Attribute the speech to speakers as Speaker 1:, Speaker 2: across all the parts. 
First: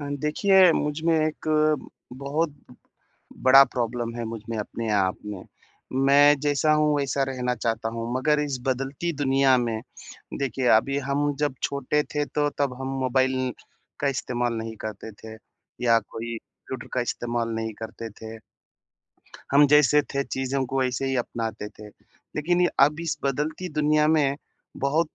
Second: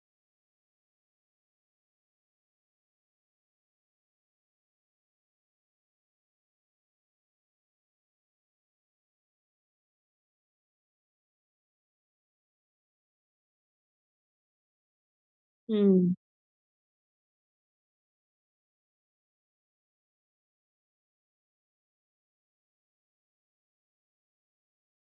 Speaker 1: देखिए मुझ में एक बहुत बड़ा प्रॉब्लम है मुझ में अपने आप में। मैं जैसा हूँ वैसा रहना चाहता हूँ मगर इस बदलती दुनिया में देखिए अभी हम जब छोटे थे तो तब हम मोबाइल का इस्तेमाल नहीं करते थे या
Speaker 2: हुँ।
Speaker 1: कोई कंप्यूटर का इस्तेमाल नहीं करते थे। हम जैसे थे चीज़ों को वैसे ही अपनाते थे। लेकिन अब इस बदलती दुनिया में बहुत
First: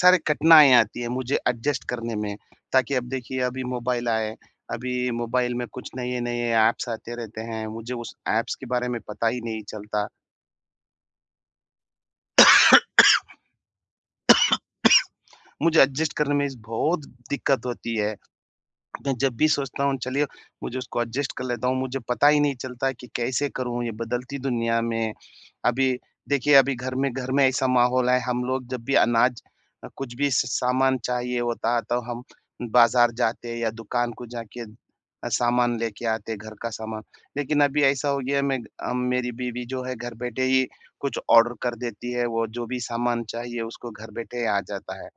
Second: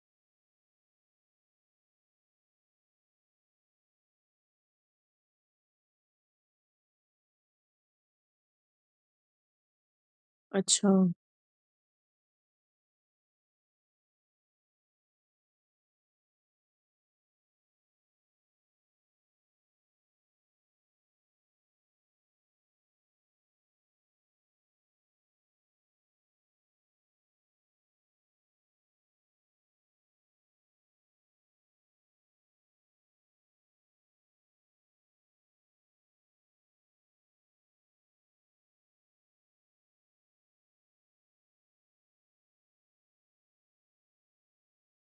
Speaker 1: सारी कठिनाइयाँ आती हैं मुझे एडजस्ट करने में, ताकि अब देखिए अभी मोबाइल आए, अभी मोबाइल में कुछ नए-नए ऐप्स आते रहते हैं, मुझे उस ऐप्स के बारे में पता ही नहीं चलता।
Speaker 2: अच्छा।
Speaker 1: मुझे एडजस्ट करने में इस बहुत दिक्कत होती है। मैं जब भी सोचता हूँ चलिए मुझे उसको एडजस्ट कर लेता हूँ, मुझे पता ही नहीं चलता है कि कैसे करूँ ये बदलती दुनिया में। अभी देखिए अभी घर में ऐसा माहौल है, हम लोग जब भी अनाज कुछ भी स सामान चाहिए होता है तो हम बाज़ार जाते हैं या दुकान को जाके सामान लेके आते हैं घर का सामान। लेकिन अभी ऐसा हो गया है मेरी बीवी जो है घर बैठे ही कुछ ऑर्डर कर देती है, वो जो भी सामान चाहिए उसको घर बैठे ही आ जाता है।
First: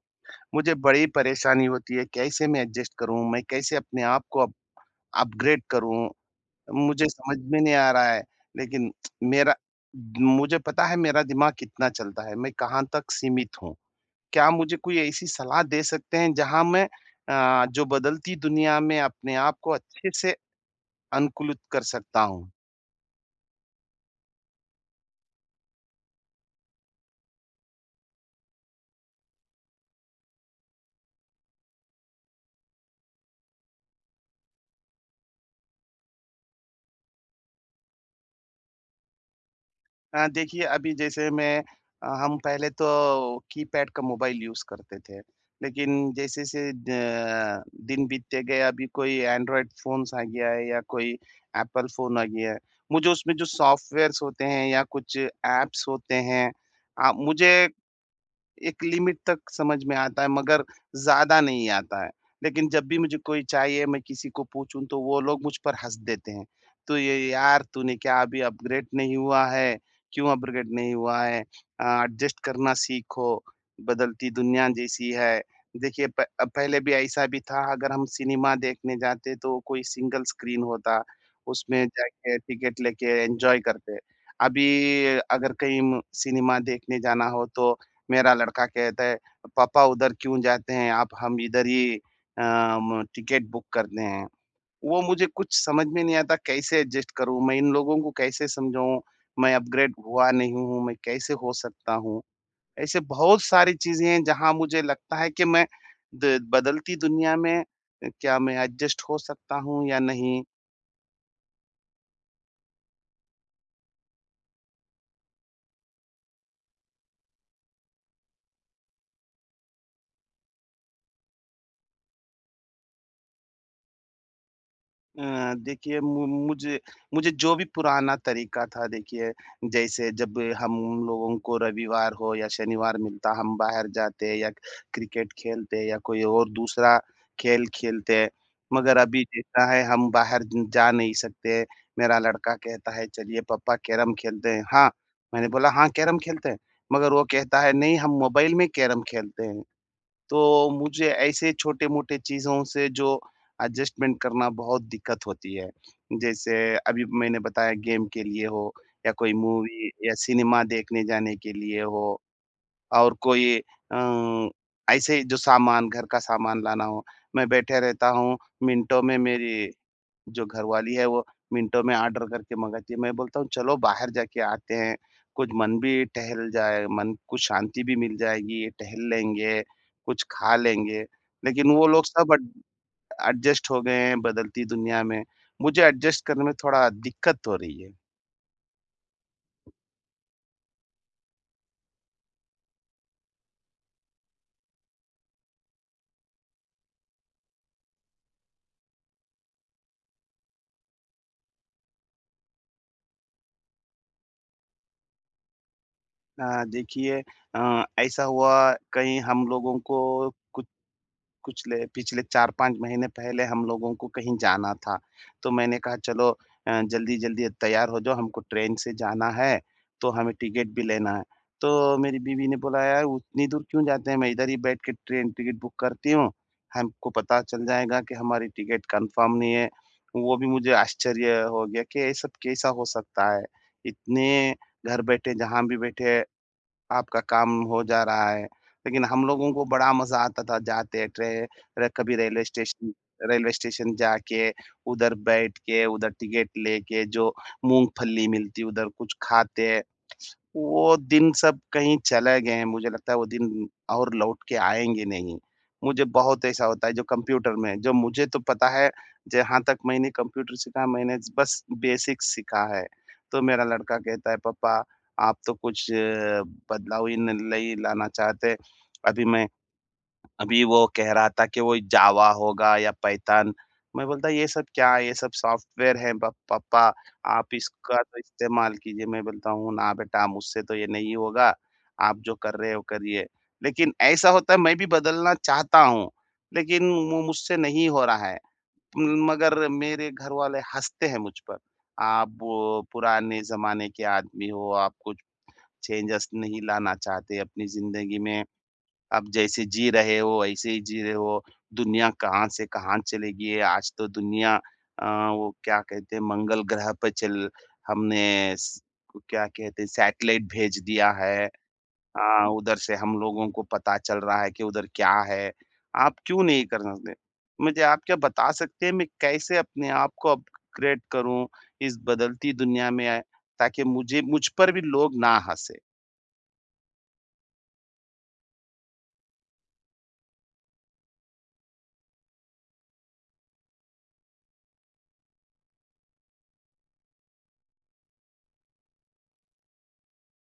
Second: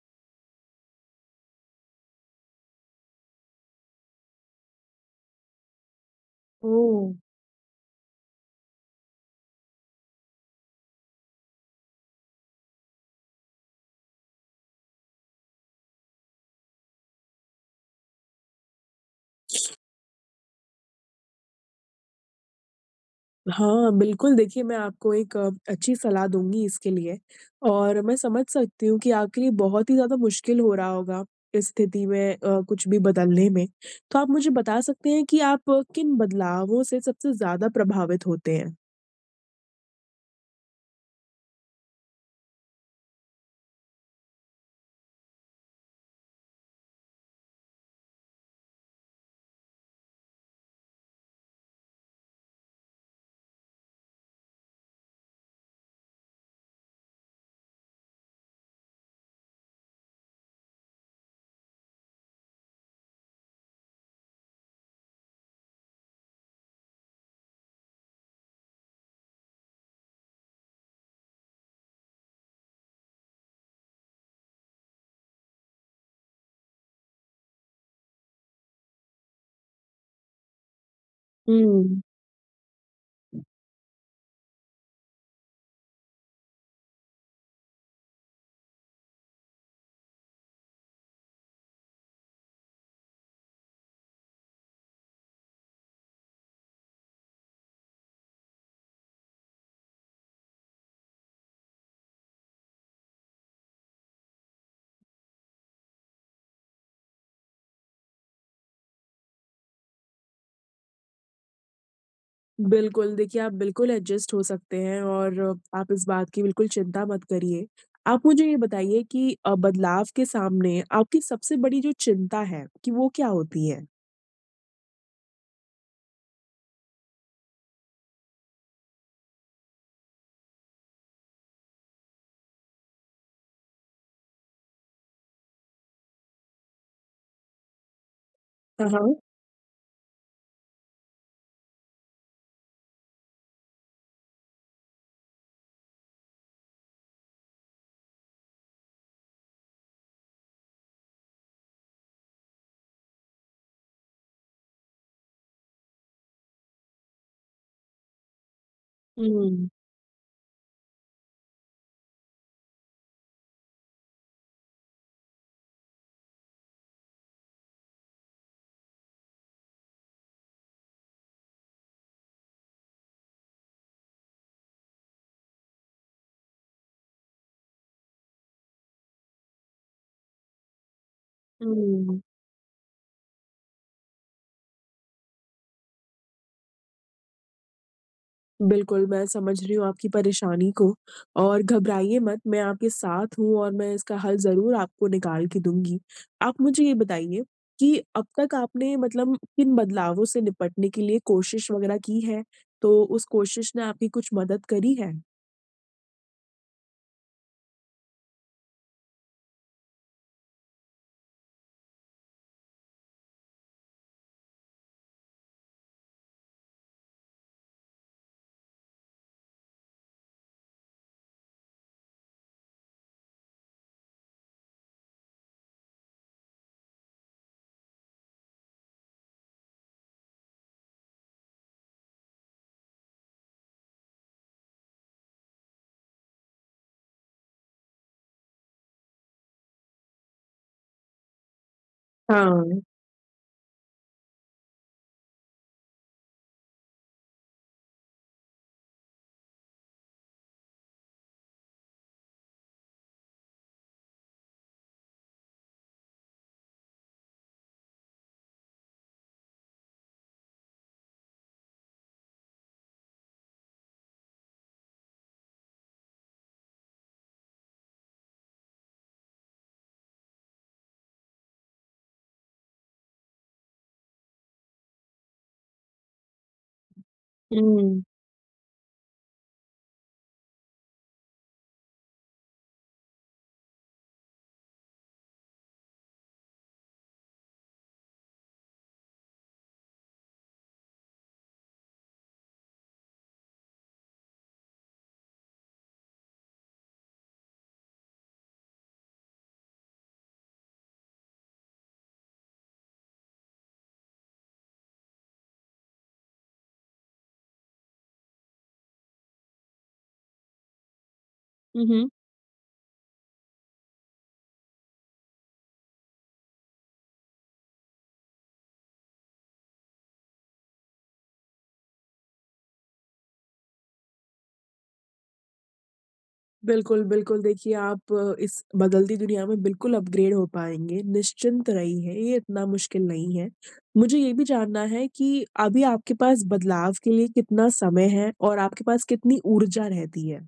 Speaker 1: मुझे बड़ी परेशानी होती है, कैसे मैं एडजस्ट करूँ? मैं कैसे अपने आप को अप अपग्रेड करूँ?
Speaker 2: ओह!
Speaker 1: मुझे समझ में नहीं आ रहा है, लेकिन मेरा मुझे पता है मेरा दिमाग कितना चलता है, मैं कहाँ तक सीमित हूँ। क्या मुझे कोई ऐसी सलाह दे सकते हैं जहाँ मैं जो बदलती दुनिया में अपने आप को अच्छे से अनुकूलित कर सकता हूँ?
Speaker 2: हाँ, बिल्कुल देखिए, मैं आपको एक अच्छी सलाह दूँगी इसके लिए, और मैं समझ सकती हूँ कि आपके लिए बहुत ही ज़्यादा मुश्किल हो रहा होगा इस स्थिति में कुछ भी बदलने में। तो आप मुझे बता सकते हैं कि आप किन बदलावों से सबसे ज़्यादा प्रभावित होते हैं?
Speaker 1: देखिए अभी जैसे हम पहले तो कीपैड का मोबाइल यूज़ करते थे। लेकिन जैसे से द दिन बीतते गए अभी कोई एंड्रॉयड फ़ोन्स आ गया है या कोई एप्पल फ़ोन आ गया है। मुझे उसमें जो सॉफ्टवेयर्स होते हैं या कुछ ऐप्स होते हैं मुझे एक लिमिट तक समझ में आता है मगर ज़्यादा नहीं आता है। लेकिन जब भी मुझे कोई चाहिए मैं किसी को पूछूँ तो वो लोग मुझ पर हँस देते हैं। तो ये यार तूने क्या अभी अपग्रेड नहीं हुआ है? क्यों अपग्रेड नहीं हुआ है? एडजस्ट करना सीखो, बदलती दुनिया जैसी है। देखिए प पहले भी ऐसा भी था अगर हम सिनेमा देखने जाते तो कोई सिंगल स्क्रीन होता, उसमें
Speaker 2: हुँ।
Speaker 1: जाके टिकट लेके एन्जॉय करते। अभी अगर कहीं सिनेमा देखने जाना हो तो मेरा लड़का कहता है, "पापा उधर क्यों जाते हैं आप? हम इधर ही टिकट बुक करते हैं।" वो मुझे कुछ समझ में नहीं आता कैसे एडजस्ट करूँ? मैं इन लोगों को कैसे समझाऊँ? मैं अपग्रेड हुआ नहीं हूँ, मैं कैसे हो सकता हूँ? ऐसे बहुत सारी चीज़ें हैं जहाँ मुझे लगता है कि मैं द बदलती दुनिया में क्या मैं एडजस्ट हो सकता हूँ या नहीं?
Speaker 2: बिल्कुल, देखिए आप बिल्कुल एडजस्ट हो सकते हैं, और आप इस बात की बिल्कुल चिंता मत करिए। आप मुझे ये बताइए कि बदलाव के सामने आपकी सबसे बड़ी जो चिंता है कि वो क्या होती है?
Speaker 1: देखिए मु मुझे मुझे जो भी पुराना तरीका था देखिए, जैसे जब हम लोगों को रविवार हो या शनिवार मिलता, हम बाहर जाते या क्रिकेट खेलते या कोई और दूसरा खेल खेलते।
Speaker 2: हाँ,
Speaker 1: मगर
Speaker 2: हाँ।
Speaker 1: अभी जैसा है हम बाहर ज जा नहीं सकते। मेरा लड़का कहता है चलिए पापा कैरम खेलते हैं। हाँ, मैंने बोला हाँ, कैरम खेलते हैं। मगर वो कहता है नहीं हम मोबाइल में कैरम खेलते हैं। तो मुझे ऐसे छोटे-मोटे चीज़ों से जो एडजस्टमेंट करना बहुत दिक्कत होती है। जैसे अभी मैंने बताया गेम के लिए हो या कोई
Speaker 2: हुँ,
Speaker 1: मूवी या सिनेमा देखने जाने के लिए हो और कोई अ, ऐसे ही जो सामान घर का सामान लाना हो, मैं बैठे रहता हूँ, मिनटों में मेरी जो घरवाली है वो मिनटों में ऑर्डर करके मँगाती है। मैं बोलता हूँ चलो बाहर जाके आते हैं, कुछ मन भी टहल जाए, मन को शांति भी मिल जाएगी, टहल लेंगे, कुछ खा लेंगे। लेकिन वो लोग
Speaker 2: हुँ।
Speaker 1: सब अड एडजस्ट हो गए हैं बदलती दुनिया में। मुझे एडजस्ट करने में थोड़ा दिक्कत हो रही है।
Speaker 2: बिल्कुल, मैं समझ रही हूँ आपकी परेशानी को, और घबराइए मत, मैं आपके साथ हूँ और मैं इसका हल ज़रूर आपको निकाल के दूँगी। आप मुझे ये बताइए कि अब तक आपने मतलब किन बदलावों से निपटने के लिए कोशिश वग़ैरह की है? तो उस कोशिश ने आपकी कुछ मदद करी है?
Speaker 1: देखिए ऐसा हुआ कहीं हम लोगों को कुछ कुछले पिछले 4-5 महीने पहले हम लोगों को कहीं जाना था। तो मैंने कहा चलो जल्दी-जल्दी तैयार हो जाओ हमको ट्रेन से जाना है, तो हमें टिकट भी लेना है। तो मेरी बीवी ने बोला यार उतनी दूर क्यों जाते हैं, मैं इधर ही बैठ के ट्रेन टिकट बुक करती हूँ। हमको पता चल जाएगा कि हमारी टिकट कन्फर्म नहीं है। वो भी मुझे आश्चर्य हो गया कि ये सब कैसा हो सकता है? इतने घर बैठे जहाँ भी बैठे आपका काम हो जा रहा है। लेकिन हम लोगों को बड़ा मज़ा आता था जाते ट्रे र कभी रेलवे
Speaker 2: हाँ।
Speaker 1: स्टेशन रेलवे स्टेशन जाके, उधर बैठ के, उधर टिकट लेके जो मूँगफली मिलती उधर कुछ खाते। वो दिन सब कहीं चले गए हैं, मुझे लगता है वो दिन और लौट के आएँगे नहीं। मुझे बहुत ऐसा होता है जो कंप्यूटर में जो मुझे तो पता है, जहाँ तक मैंने कंप्यूटर सीखा मैंने बस बेसिक सीखा है। तो मेरा लड़का कहता है पापा आप तो कुछ बदलाव ही नहीं लाना चाहते। अभी मैं अभी वो कह रहा था कि वो जावा होगा या पाइथन, मैं बोलता ये सब क्या है? ये सब सॉफ्टवेयर है प पापा, आप
Speaker 2: हुँ।
Speaker 1: इसका तो इस्तेमाल कीजिए। मैं बोलता हूँ ना बेटा मुझसे तो ये नहीं होगा, आप जो कर रहे हो करिए। लेकिन ऐसा होता है मैं भी बदलना चाहता हूँ, लेकिन मु मुझसे नहीं हो रहा है। मगर मेरे घर वाले हँसते हैं मुझ पर, आप वो पुराने ज़माने के आदमी हो, आप कुछ चेंजेस नहीं लाना चाहते अपनी ज़िंदगी में। आप जैसे जी रहे हो, वैसे ही जी रहे हो। दुनिया कहाँ से कहाँ चली गई है, आज तो दुनिया अ, वो क्या कहते हैं मंगल ग्रह पे चल हमने स क्या कहते हैं सैटेलाइट भेज दिया है।
Speaker 2: हुँ, हुँ।
Speaker 1: उधर से हम लोगों को पता चल रहा है कि उधर क्या है। आप क्यों नहीं कर सकते? मुझे आप क्या बता सकते हैं मैं कैसे अपने आप को अपग्रेड करूँ इस बदलती दुनिया में ताकि मुझे मुझ पर भी लोग ना हँसे?
Speaker 2: बिल्कुल, बिल्कुल देखिए आप इस बदलती दुनिया में बिल्कुल अपग्रेड हो पाएँगे, निश्चिंत रहिए, ये इतना मुश्किल नहीं है। मुझे ये भी जानना है कि अभी आपके पास बदलाव के लिए कितना समय है और आपके पास कितनी ऊर्जा रहती है?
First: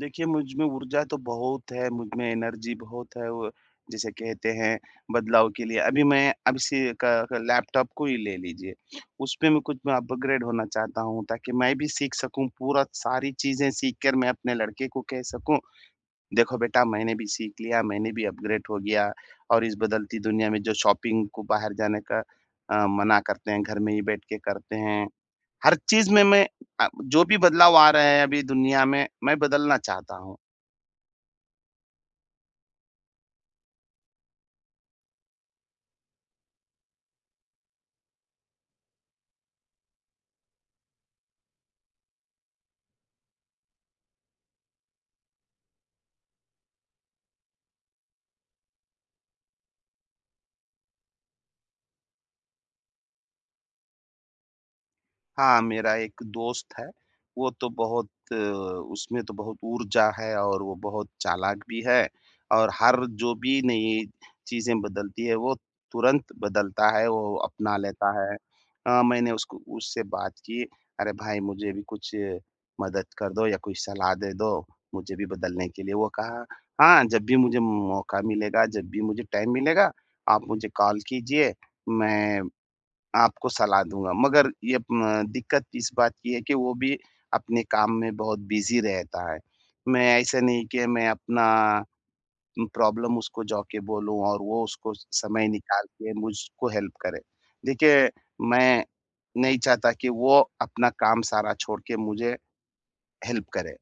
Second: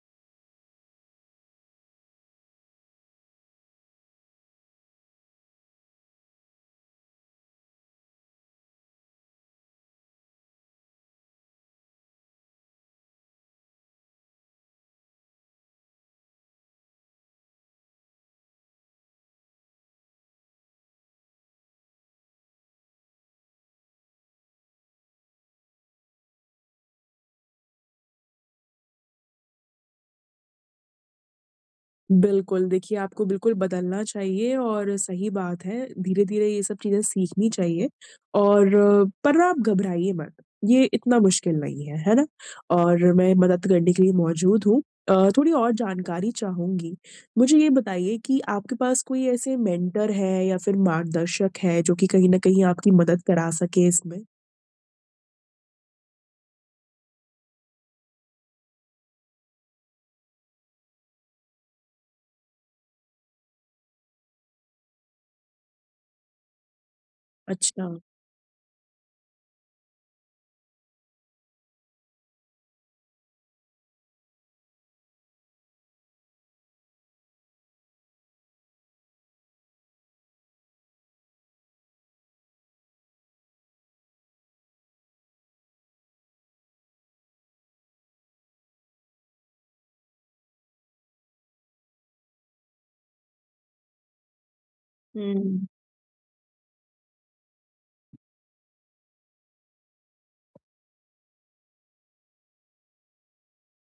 Speaker 1: देखिए, मुझ में ऊर्जा तो बहुत है, मुझ में एनर्जी बहुत है वो जिसे कहते हैं बदलाव के लिए। अभी मैं अब इसी का लैपटॉप को ही ले लीजिए, उसपे मैं अपग्रेड होना चाहता हूँ ताकि मैं भी सीख सकूँ, पूरा सारी चीज़ें सीख कर मैं अपने लड़के को कह सकूँ, देखो बेटा मैंने भी सीख लिया, मैंने भी अपग्रेड हो गया और इस बदलती दुनिया में जो शॉपिंग को बाहर जाने का मना करते हैं, घर में ही बैठ के करते हैं। हर चीज़ में मैं जो भी बदलाव आ रहे हैं अभी दुनिया में, मैं बदलना चाहता हूँ।
Speaker 2: बिल्कुल, देखिए आपको बिल्कुल बदलना चाहिए और सही बात है, धीरे-धीरे ये सब चीज़ें सीखनी चाहिए और पर ना आप घबराइए मत, ये इतना मुश्किल नहीं है, है ना? और मैं मदद करने के लिए मौजूद हूँ। थोड़ी और जानकारी चाहूँगी। मुझे ये बताइए कि आपके पास कोई ऐसे मेंटर है या फिर मार्गदर्शक है जो कि कहीं न कहीं आपकी मदद करा सके इसमें?
Speaker 1: हाँ, मेरा एक दोस्त है, वो तो बहुत उसमें तो बहुत ऊर्जा है और वो बहुत चालाक भी है और हर जो भी नई चीज़ें बदलती है, वो तुरंत बदलता है, वो अपना
Speaker 2: अच्छा।
Speaker 1: लेता है। मैंने उसको उससे बात की, "अरे भाई! मुझे भी कुछ मदद कर दो या कोई सलाह दे दो, मुझे भी बदलने के लिए।" वो कहा, "हाँ, जब भी मुझे मौका मिलेगा, जब भी मुझे टाइम मिलेगा, आप मुझे कॉल कीजिए, मैं" आपको सलाह दूँगा। मगर ये म दिक्कत इस बात की है कि वो भी अपने काम में बहुत बिज़ी रहता है। मैं ऐसा नहीं कि मैं अपना प्रॉब्लम उसको जाके बोलूँ और वो उसको समय
Speaker 2: हुँ।
Speaker 1: निकाल के मुझको हेल्प करे। देखिए, मैं नहीं चाहता कि वो अपना काम सारा छोड़ के मुझे हेल्प करे।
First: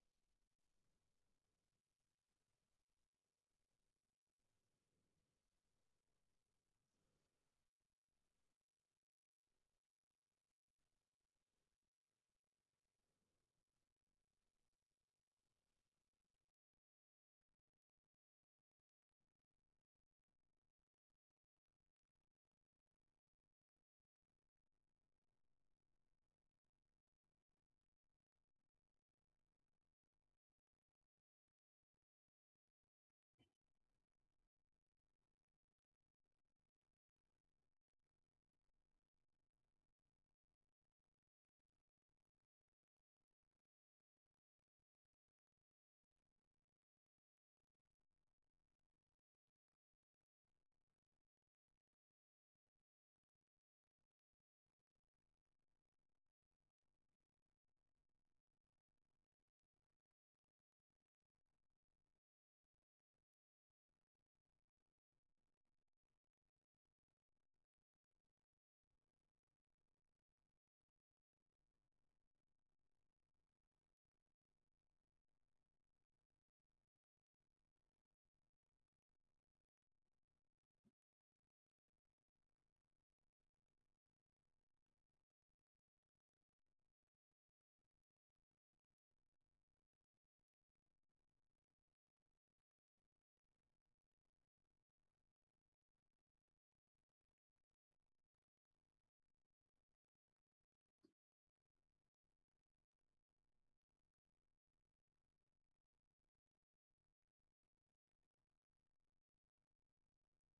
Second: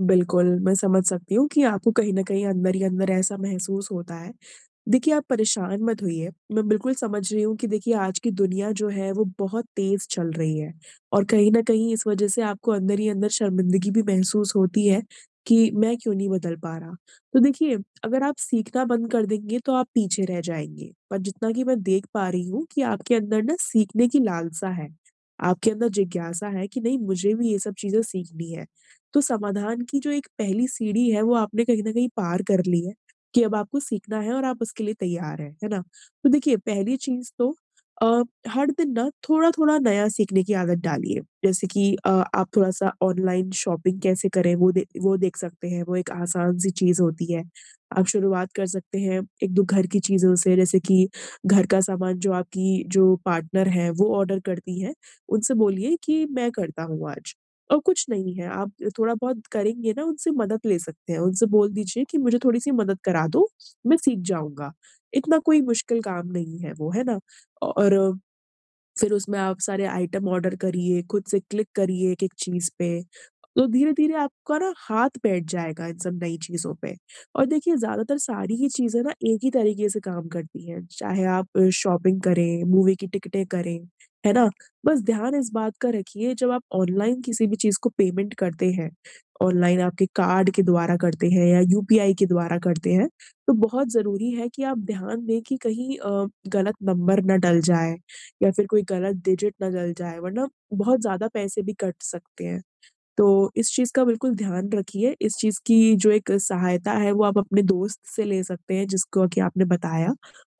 Speaker 2: बिल्कुल, मैं समझ सकती हूँ कि आपको कहीं न कहीं अंदर ही अंदर ऐसा महसूस होता है। देखिए, आप परेशान मत होइए। मैं बिल्कुल समझ रही हूँ कि देखिए आज की दुनिया जो है वो बहुत तेज़ चल रही है, और कहीं न कहीं इस वज़ह से आपको अंदर ही अंदर शर्मिंदगी भी महसूस होती है कि मैं क्यों नहीं बदल पा रहा। तो देखिए, अगर आप सीखना बंद कर देंगे तो आप पीछे रह जाएँगे। पर जितना कि मैं देख पा रही हूँ, कि आपके अंदर ना सीखने की लालसा है, आपके अंदर जिज्ञासा है कि नहीं, मुझे भी ये सब चीज़ें सीखनी है। तो समाधान की जो एक पहली सीढ़ी है वो आपने कहीं न कहीं पार कर ली है। कि अब आपको सीखना है और आप उसके लिए तैयार हैं, है ना? तो देखिए पहली चीज़ तो अ, हर दिन ना थोड़ा-थोड़ा नया सीखने की आदत डालिए। जैसे कि आप थोड़ा-सा ऑनलाइन शॉपिंग कैसे करें वो दे वो देख सकते हैं, वो एक आसान-सी चीज़ होती है। आप शुरुआत कर सकते हैं 1-2 घर की चीज़ों से, जैसे कि घर का सामान जो आपकी जो पार्टनर है वो ऑर्डर करती हैं, उनसे बोलिए कि मैं करता हूँ आज। और कुछ नहीं है, आप थोड़ा बहुत करेंगे ना, उनसे मदद ले सकते हैं, उनसे बोल दीजिए कि मुझे थोड़ी-सी मदद करा दो, मैं सीख जाऊँगा। इतना कोई मुश्किल काम नहीं है वो, है ना? और फिर उसमें आप सारे आइटम ऑर्डर करिए, खुद से क्लिक करिए एक-एक चीज़ पे। तो धीरे-धीरे आपका ना हाथ बैठ जाएगा इन सब नई चीज़ों पे। और देखिए ज़्यादातर सारी ही चीज़ें ना एक ही तरीके से काम करती हैं, चाहे आप शॉपिंग करें, मूवी की टिकटें करें, है ना? बस ध्यान इस बात का रखिए, जब आप ऑनलाइन किसी भी चीज़ को पेमेंट करते हैं, ऑनलाइन आपके कार्ड के द्वारा करते हैं या यूपीआई के द्वारा करते हैं, तो बहुत ज़रूरी है कि आप ध्यान दें कि कहीं गलत नंबर ना डल जाए या फिर कोई गलत डिजिट ना डल जाए, वरना बहुत ज़्यादा पैसे भी कट सकते हैं। तो इस चीज़ का बिल्कुल ध्यान रखिए, इस चीज़ की जो एक सहायता है वो आप अपने दोस्त से ले सकते हैं जिसको कि आपने बताया,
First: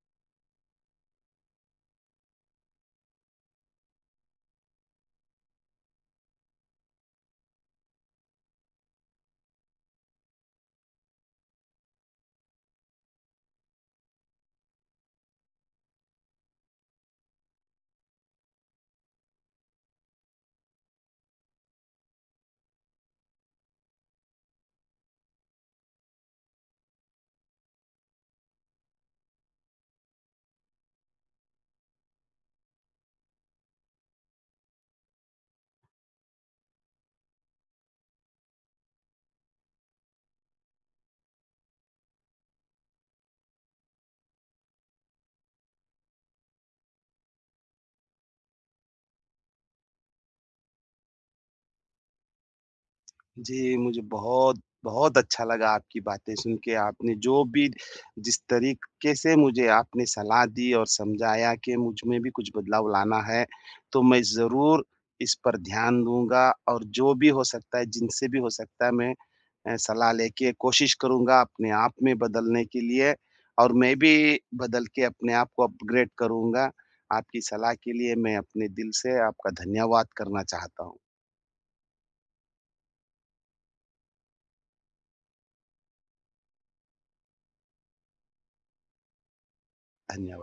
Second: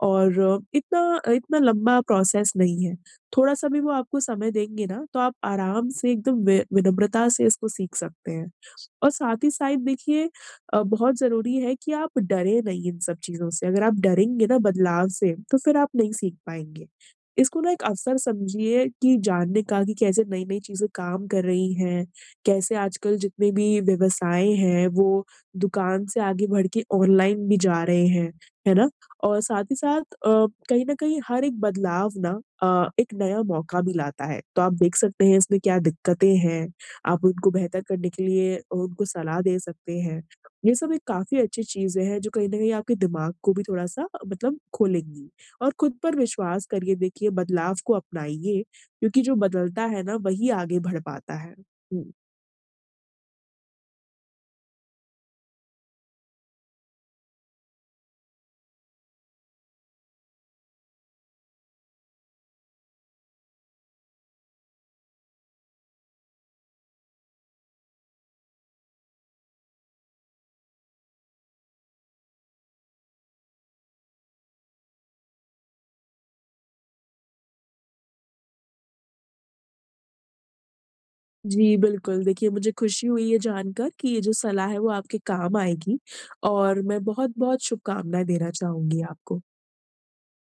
Speaker 2: और इतना इतना लंबा प्रोसेस नहीं है। थोड़ा-सा भी वो आपको समय देंगे ना, तो आप आराम से एकदम वि विनम्रता से इसको सीख सकते हैं। और साथ ही साथ देखिए बहुत ज़रूरी है कि आप डरें नहीं इन सब चीज़ों से। अगर आप डरेंगे ना बदलाव से, तो फिर आप नहीं सीख पाएँगे। इसको ना एक अवसर समझिए, कि जानने का कि कैसे नई-नई चीज़ें काम कर रही हैं, कैसे आजकल जितने भी व्यवसाय हैं, वो दुकान से आगे बढ़ के ऑनलाइन भी जा रहे हैं, है ना? और साथ ही साथ कहीं न कहीं हर एक बदलाव ना एक नया मौका भी लाता है। तो आप देख सकते हैं इसमें क्या दिक्कतें हैं, आप उनको बेहतर करने के लिए उनको सलाह दे सकते हैं। ये सब एक काफ़ी अच्छी चीज़ें हैं जो कहीं न कहीं आपके दिमाग को भी थोड़ा-सा मतलब खोलेंगी। और खुद पर विश्वास करिए देखिए, बदलाव को अपनाइए क्योंकि जो बदलता है ना वही आगे बढ़ पाता है। हुँ।
Speaker 1: जी, मुझे बहुत, बहुत अच्छा लगा आपकी बातें सुन के। आपने जो भी जिस तरीके से मुझे आपने सलाह दी और समझाया कि मुझ में भी कुछ बदलाव लाना है, तो मैं ज़रूर इस पर ध्यान दूँगा और जो भी हो सकता है, जिनसे भी हो सकता है मैं सलाह लेके कोशिश करूँगा अपने आप में बदलने के लिए और मैं भी बदल के अपने आप को अपग्रेड करूँगा। आपकी सलाह के लिए मैं अपने दिल से आपका धन्यवाद करना चाहता हूँ।
Speaker 2: जी, बिल्कुल। देखिए, मुझे खुशी हुई ये जानकर कि ये जो सलाह है वो आपके काम आएगी, और मैं बहुत-बहुत शुभकामनाएँ देना चाहूँगी आपको।
Speaker 1: धन्यवाद।